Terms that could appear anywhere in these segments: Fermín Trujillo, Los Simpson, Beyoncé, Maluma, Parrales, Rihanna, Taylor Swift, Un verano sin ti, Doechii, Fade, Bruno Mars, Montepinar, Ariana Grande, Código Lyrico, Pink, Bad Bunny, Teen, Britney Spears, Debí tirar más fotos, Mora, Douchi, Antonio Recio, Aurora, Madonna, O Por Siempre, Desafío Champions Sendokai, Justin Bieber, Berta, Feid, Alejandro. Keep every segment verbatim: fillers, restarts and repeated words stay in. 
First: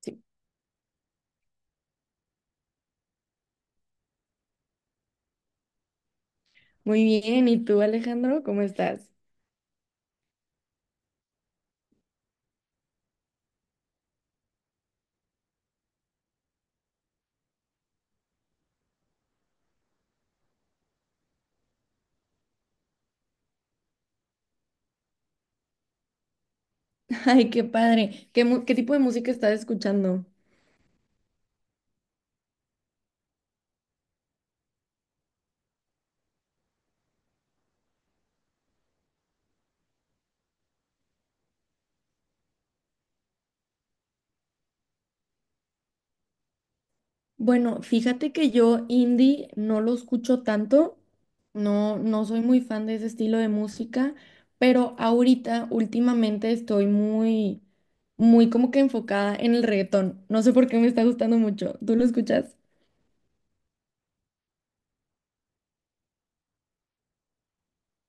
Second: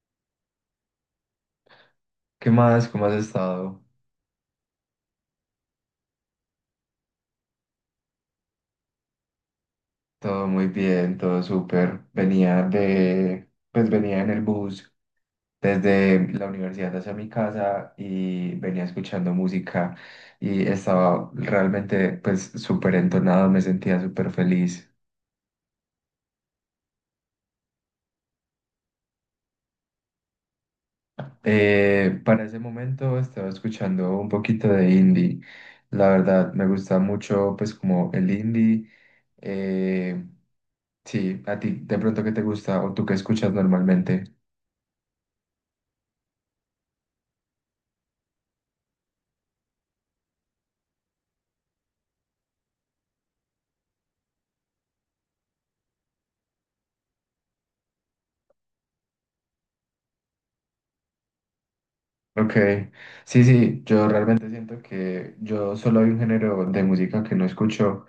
Sí. ¿Qué más? ¿Cómo has estado? Muy bien, ¿y tú, Alejandro? ¿Cómo estás? Todo muy bien, todo súper. Venía de, pues venía en el bus desde la universidad hacia mi casa y venía escuchando música y estaba realmente, pues, súper entonado, me sentía súper feliz. Ay, qué padre. ¿Qué, mu- qué tipo de música estás escuchando? Eh, para ese momento estaba escuchando un poquito de indie. La verdad, me gusta mucho, pues, como el indie. Eh, sí, a ti de pronto qué te gusta o tú qué escuchas normalmente. Bueno, fíjate que yo indie no lo escucho tanto, no, no soy muy fan de ese estilo de música, pero ahorita, últimamente, estoy muy, muy como que enfocada en el reggaetón. No sé por qué me está gustando mucho. ¿Tú lo Ok, escuchas? sí, sí, yo realmente siento que yo solo hay un género de música que no escucho,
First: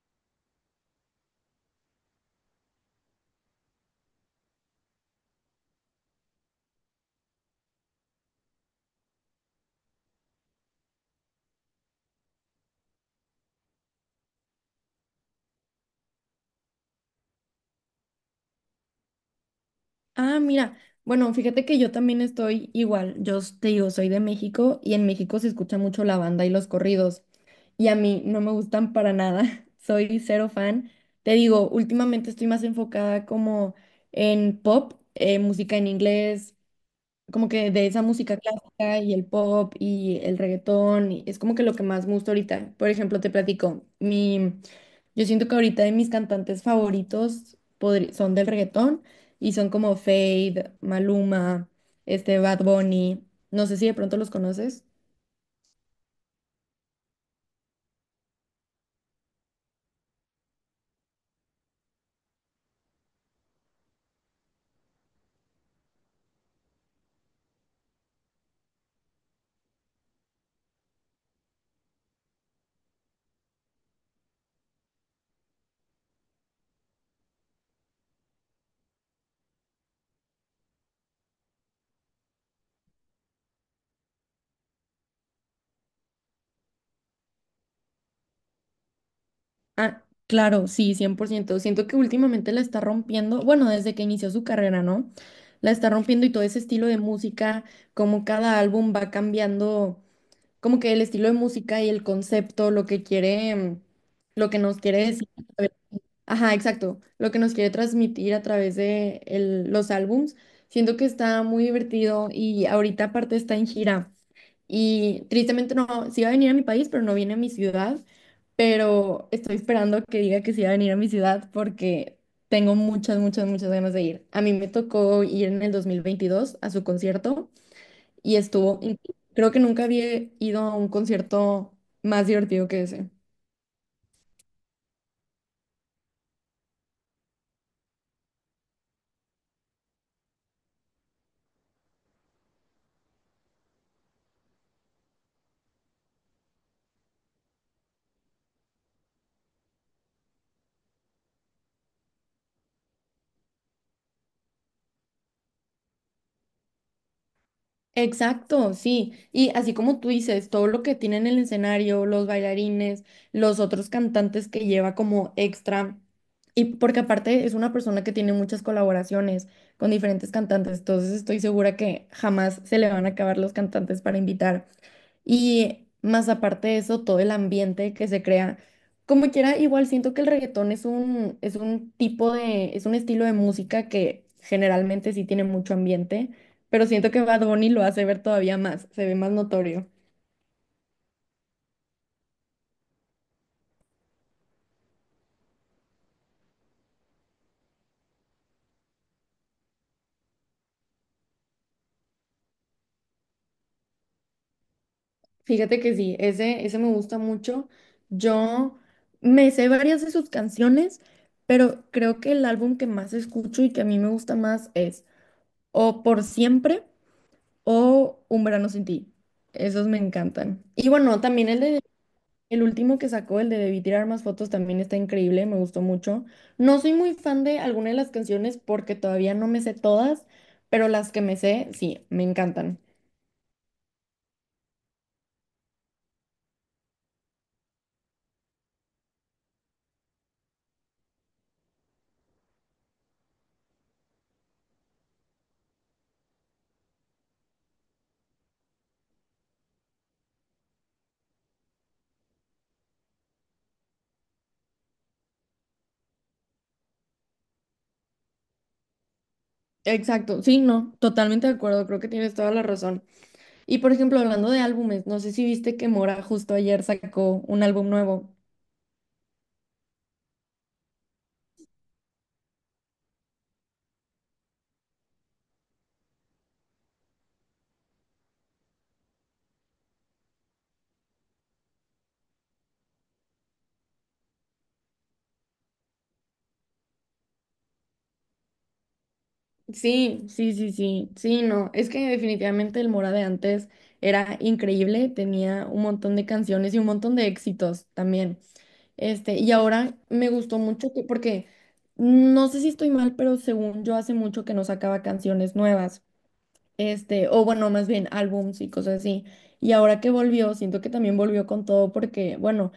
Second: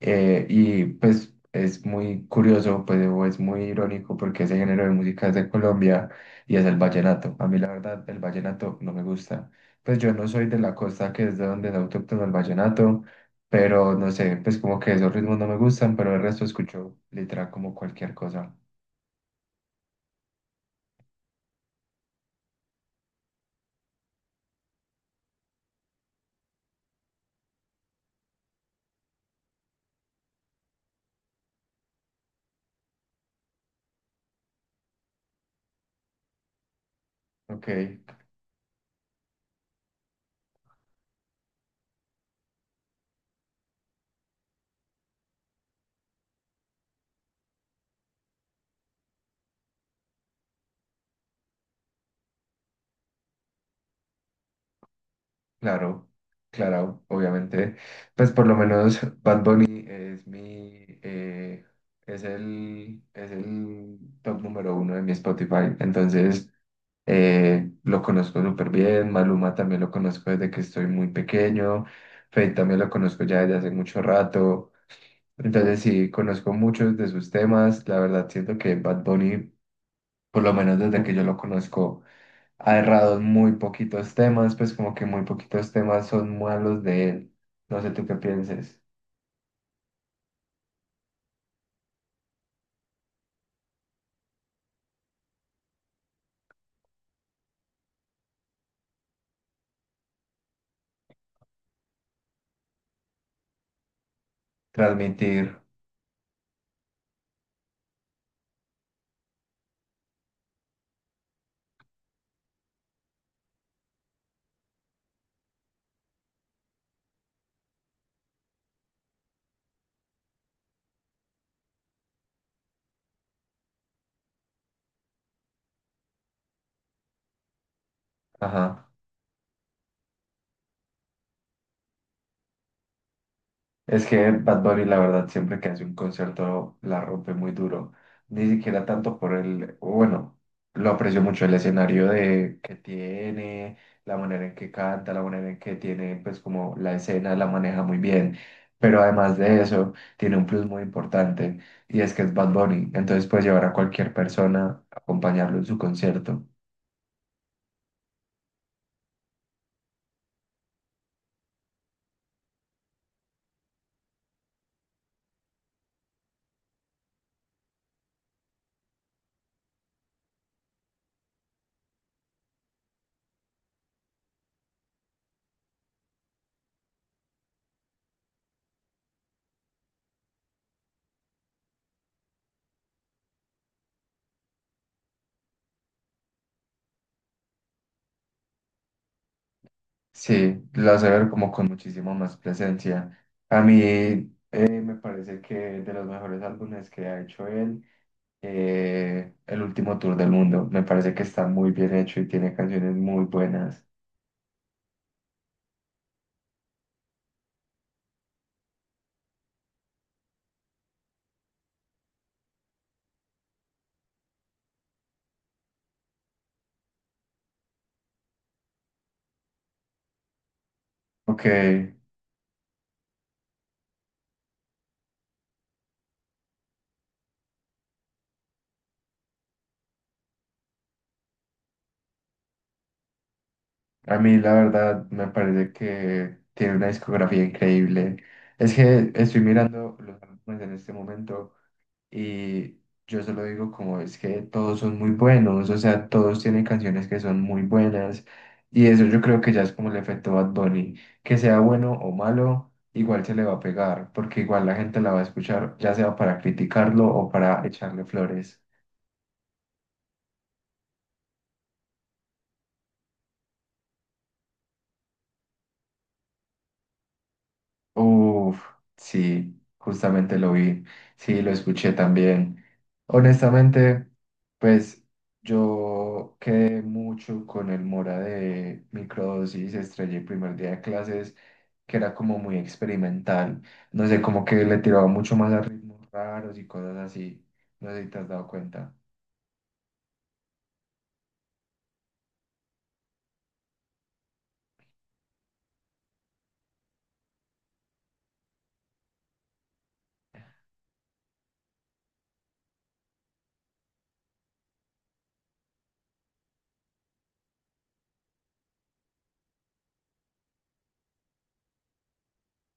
eh, y pues es muy curioso, pues o es muy irónico porque ese género de música es de Colombia y es el vallenato. A mí la verdad el vallenato no me gusta. Pues yo no soy de la costa, que es de donde es autóctono el vallenato, pero no sé, pues como que esos ritmos no me gustan, pero el resto escucho literal como cualquier cosa. Ah, mira, bueno, fíjate que yo también estoy igual, yo s- te digo, soy de México y en México se escucha mucho la banda y los corridos y a mí no me gustan para nada, soy cero fan. Te digo, últimamente estoy más enfocada como en pop, eh, música en inglés, como Ok. que de esa música clásica y el pop y el reggaetón, y es como que lo que más me gusta ahorita. Por ejemplo, te platico, mi, yo siento que ahorita de mis cantantes favoritos podri- son del reggaetón y son como Fade, Maluma, este Bad Bunny, no sé si de pronto los conoces. Claro, claro, obviamente. Pues por lo menos Bad Bunny es mi, eh, es el, es el top número uno de mi Spotify. Entonces, eh, lo conozco súper bien. Maluma también lo conozco desde que estoy muy pequeño. Feid también lo conozco ya desde hace mucho rato. Entonces, sí, conozco muchos de sus temas. La verdad, siento que Bad Bunny, por lo menos desde que yo lo conozco, ha errado en muy poquitos temas, pues como que muy poquitos temas son malos de él. No sé tú qué pienses. Ah, claro, sí, cien por ciento. Siento que últimamente la está rompiendo, bueno, desde que inició su carrera, ¿no? La está rompiendo y todo ese estilo de música, como cada álbum va cambiando como que el estilo de música y el concepto, lo que quiere, mm, lo que nos quiere decir. Transmitir, Ajá, exacto. Lo que nos quiere transmitir a través de el- los álbums. Siento que está muy divertido y ahorita aparte está en gira. Y tristemente no, sí va a venir a mi país, pero no viene a mi ciudad. Pero estoy esperando que diga que sí va a venir a mi ciudad porque tengo muchas, muchas, muchas ganas de ir. A mí me tocó ir en el dos mil veintidós a su concierto y estuvo, ajá. in- creo que nunca había ido a un concierto más divertido que ese. Es que Bad Bunny, la verdad, siempre que hace un concierto la rompe muy duro. Ni siquiera tanto por el, bueno, lo aprecio mucho el escenario de que tiene, la manera en que canta, la manera en que tiene, pues como la escena la maneja muy bien. Pero además de eso, tiene un plus muy importante y es que es Bad Bunny. Entonces puede llevar a cualquier persona a acompañarlo en su concierto. Exacto, sí. Y así como tú dices, todo lo que tiene en el escenario, los bailarines, los otros cantantes que lleva como extra. Y porque aparte es una persona que tiene muchas colaboraciones con diferentes cantantes, entonces estoy segura que jamás se le van a acabar los cantantes para invitar. Y más aparte de eso, todo el ambiente que se crea. Como quiera, igual siento que el reggaetón es un, es un tipo de, es un estilo de música que generalmente sí tiene mucho ambiente, pero siento que Bad Bunny lo hace ver todavía más, se ve más notorio. Sí, lo hace ver como con muchísimo más presencia. A mí eh, me parece que de los mejores álbumes que ha hecho él, eh, el último tour del mundo, me parece que está muy bien hecho y tiene canciones muy buenas. Fíjate que sí, ese, ese me gusta mucho. Yo me sé varias de sus canciones, pero creo que el álbum que más escucho y que a mí me gusta más es O Por Siempre o Un verano sin ti. Esos me encantan. Y bueno, Ok, también el de el último que sacó, el de Debí tirar más fotos, también está increíble, me gustó mucho. No soy muy fan de alguna de las canciones porque todavía no me sé todas, pero las que me sé, sí, me encantan. a mí la verdad me parece que tiene una discografía increíble. Es que estoy mirando los álbumes en este momento. Y yo se lo digo, como es que todos son muy buenos, o sea, todos tienen canciones que son muy buenas. Y eso yo creo que ya es como el efecto Bad Bunny, que sea bueno o malo, igual se le va a pegar, porque igual la gente la va a escuchar, ya sea para criticarlo o para echarle flores. Exacto, sí, no, totalmente de acuerdo, creo que tienes toda la razón. Y por ejemplo, hablando de álbumes, no sé si viste que Mora justo ayer sacó un álbum nuevo. Uf, sí, justamente lo vi, sí, lo escuché también. Honestamente, pues yo quedé mucho con el Mora de microdosis, estrellé el primer día de clases, que era como muy experimental. No sé, como que le tiraba mucho más a ritmos raros y cosas así. No sé si te has dado cuenta. Sí, sí, sí, sí, sí, no, es que definitivamente el Mora de antes era increíble, tenía un montón de canciones y un montón de éxitos también. Este, y ahora me gustó mucho que, porque no sé si estoy mal, pero según yo hace mucho que no sacaba canciones nuevas, este, o bueno, más bien álbums y cosas así. Y ahora que volvió, siento que también volvió con todo porque, bueno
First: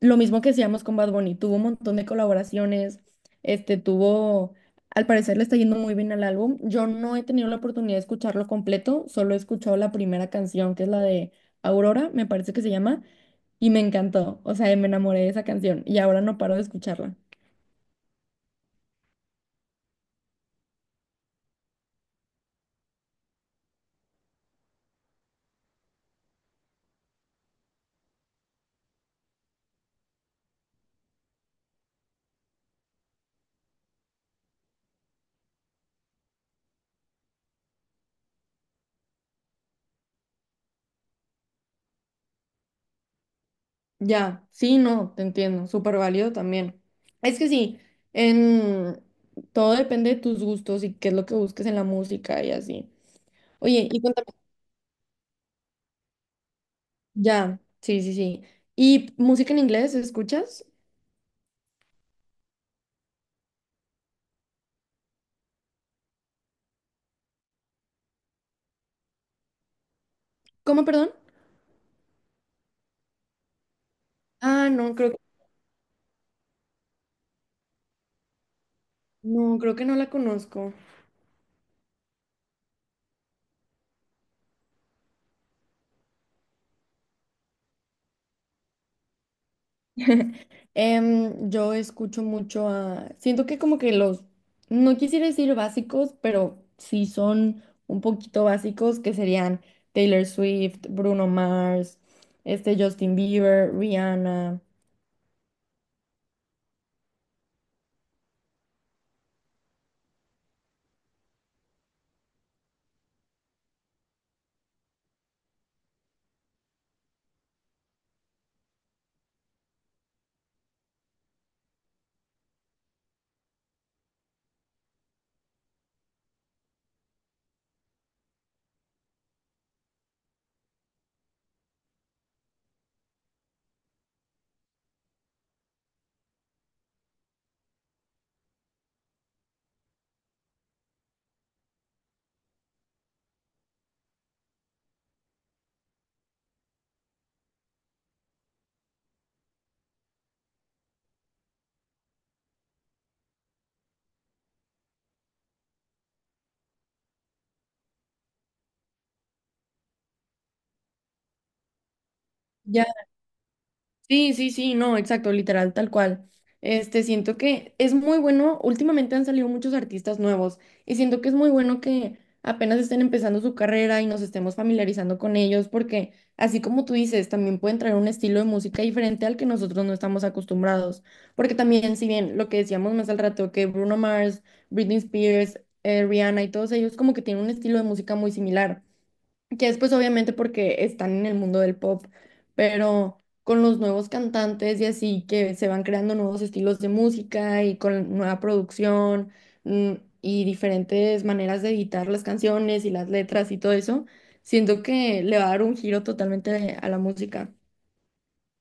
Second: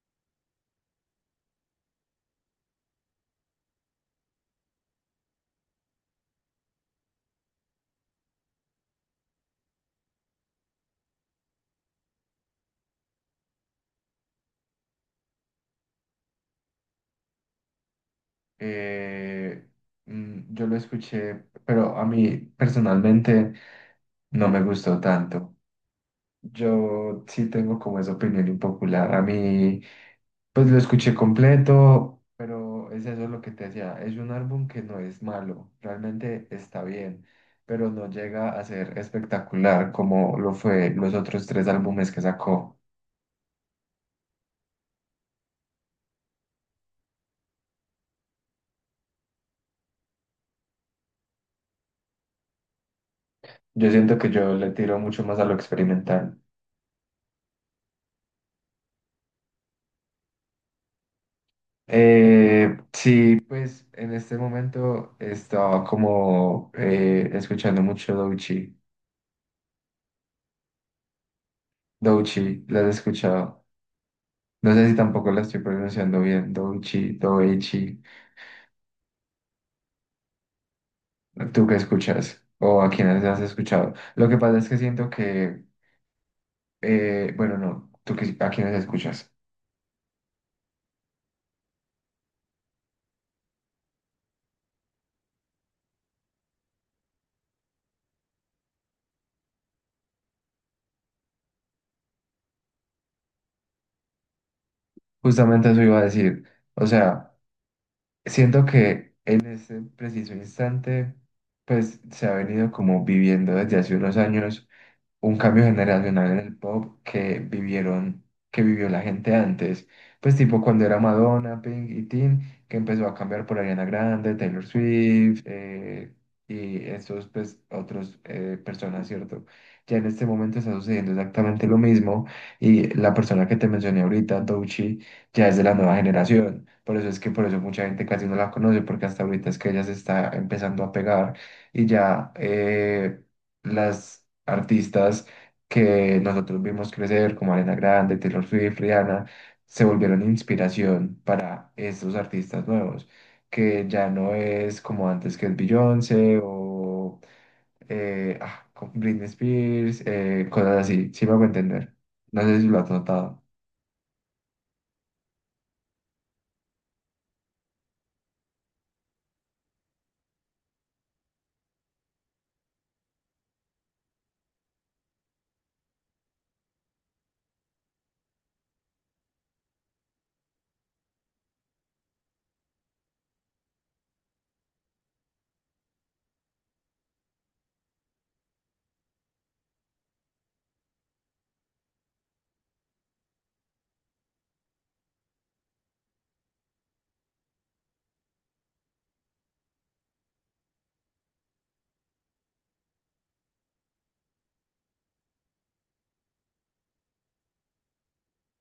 lo mismo que hacíamos con Bad Bunny, tuvo un montón de colaboraciones, este tuvo, al parecer le está yendo muy bien al álbum. Yo no he tenido la oportunidad de escucharlo completo, solo he escuchado la primera canción, que es la de Aurora, me parece que se llama, y me encantó, o sea, me enamoré de esa canción y ahora no paro de escucharla. Eh, mm, yo lo escuché, pero a mí personalmente no me gustó tanto. Yo sí tengo como esa opinión impopular. A mí. Pues lo escuché completo, pero es eso lo que te decía. Es un álbum que no es malo, realmente está bien, pero no llega a ser espectacular como lo fue los otros tres álbumes que sacó. Ya, sí, no, te entiendo, súper válido también. Es que sí, en... todo depende de tus gustos y qué es lo que busques en la música y así. Oye, Yo y siento cuéntame. que yo le tiro mucho más a lo experimental. Ya, sí, sí, sí. ¿Y música en inglés escuchas? Eh, sí, pues en este momento estaba como eh, escuchando mucho Douchi. ¿Cómo, perdón? Douchi, ¿la has escuchado? Ah, No sé si no, creo que, tampoco la estoy pronunciando bien. Douchi, Doechi. no, creo que no la conozco. ¿Tú qué escuchas? ¿O a quiénes has escuchado? Lo que pasa es que siento que, eh, bueno, no, ¿tú qué, a quiénes escuchas? Em, yo escucho mucho a... Siento que como que los, no quisiera decir básicos, pero sí son un poquito básicos, que serían Taylor Swift, Bruno Mars, este Justin Bieber, Rihanna. Justamente eso iba a decir. O sea, siento que en este preciso instante, pues se ha venido como viviendo desde hace unos años un cambio generacional en el pop que vivieron, que vivió la gente antes. Pues tipo cuando era Madonna, Pink y Teen, que empezó a cambiar por Ariana Grande, Taylor Swift, eh, y estos pues otros eh, personas, ¿cierto? Ya en este momento está sucediendo exactamente lo mismo y la persona que te mencioné ahorita, Doechii, ya es de la nueva generación. Por eso es que por eso mucha gente casi no la conoce, porque hasta ahorita es que ella se está empezando a pegar y ya eh, las artistas que nosotros vimos crecer, como Ariana Grande, Taylor Swift, Rihanna, se volvieron inspiración para estos artistas nuevos, que ya no es como antes que es Beyoncé o eh, ah, con Britney Spears, eh, cosas así, sí me hago entender. No sé si lo has notado. Sí, sí, sí, no, exacto, literal, tal cual. Este, siento que es muy bueno, últimamente han salido muchos artistas nuevos y siento que es muy bueno que apenas estén empezando su carrera y nos estemos familiarizando con ellos porque así como tú dices, también pueden traer un estilo de música diferente al que nosotros no estamos acostumbrados. Porque también, si bien lo que decíamos más al rato, que Bruno Mars, Britney Spears, eh, Rihanna y todos ellos como que tienen un estilo de música muy similar. Ya después, obviamente, porque están en el mundo del pop, pero con los nuevos cantantes y así que se van creando nuevos estilos de música y con nueva producción mm, y diferentes maneras de editar las canciones y las letras y todo eso, siento que le va a dar un giro totalmente a la música.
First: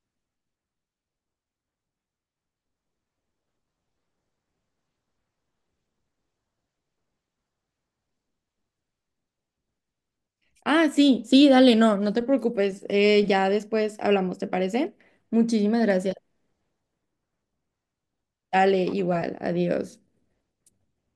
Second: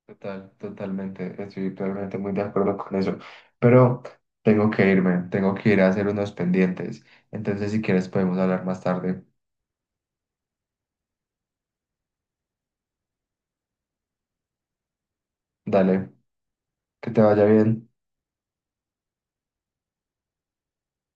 Total, totalmente, estoy totalmente muy de acuerdo con eso. Pero tengo que irme, tengo que ir a hacer unos pendientes. Entonces, si quieres, podemos hablar más tarde. Ah, sí, sí, dale, no, no te preocupes, eh, ya después hablamos, ¿te parece? Muchísimas Dale. gracias. Que te vaya bien. Dale, igual, adiós.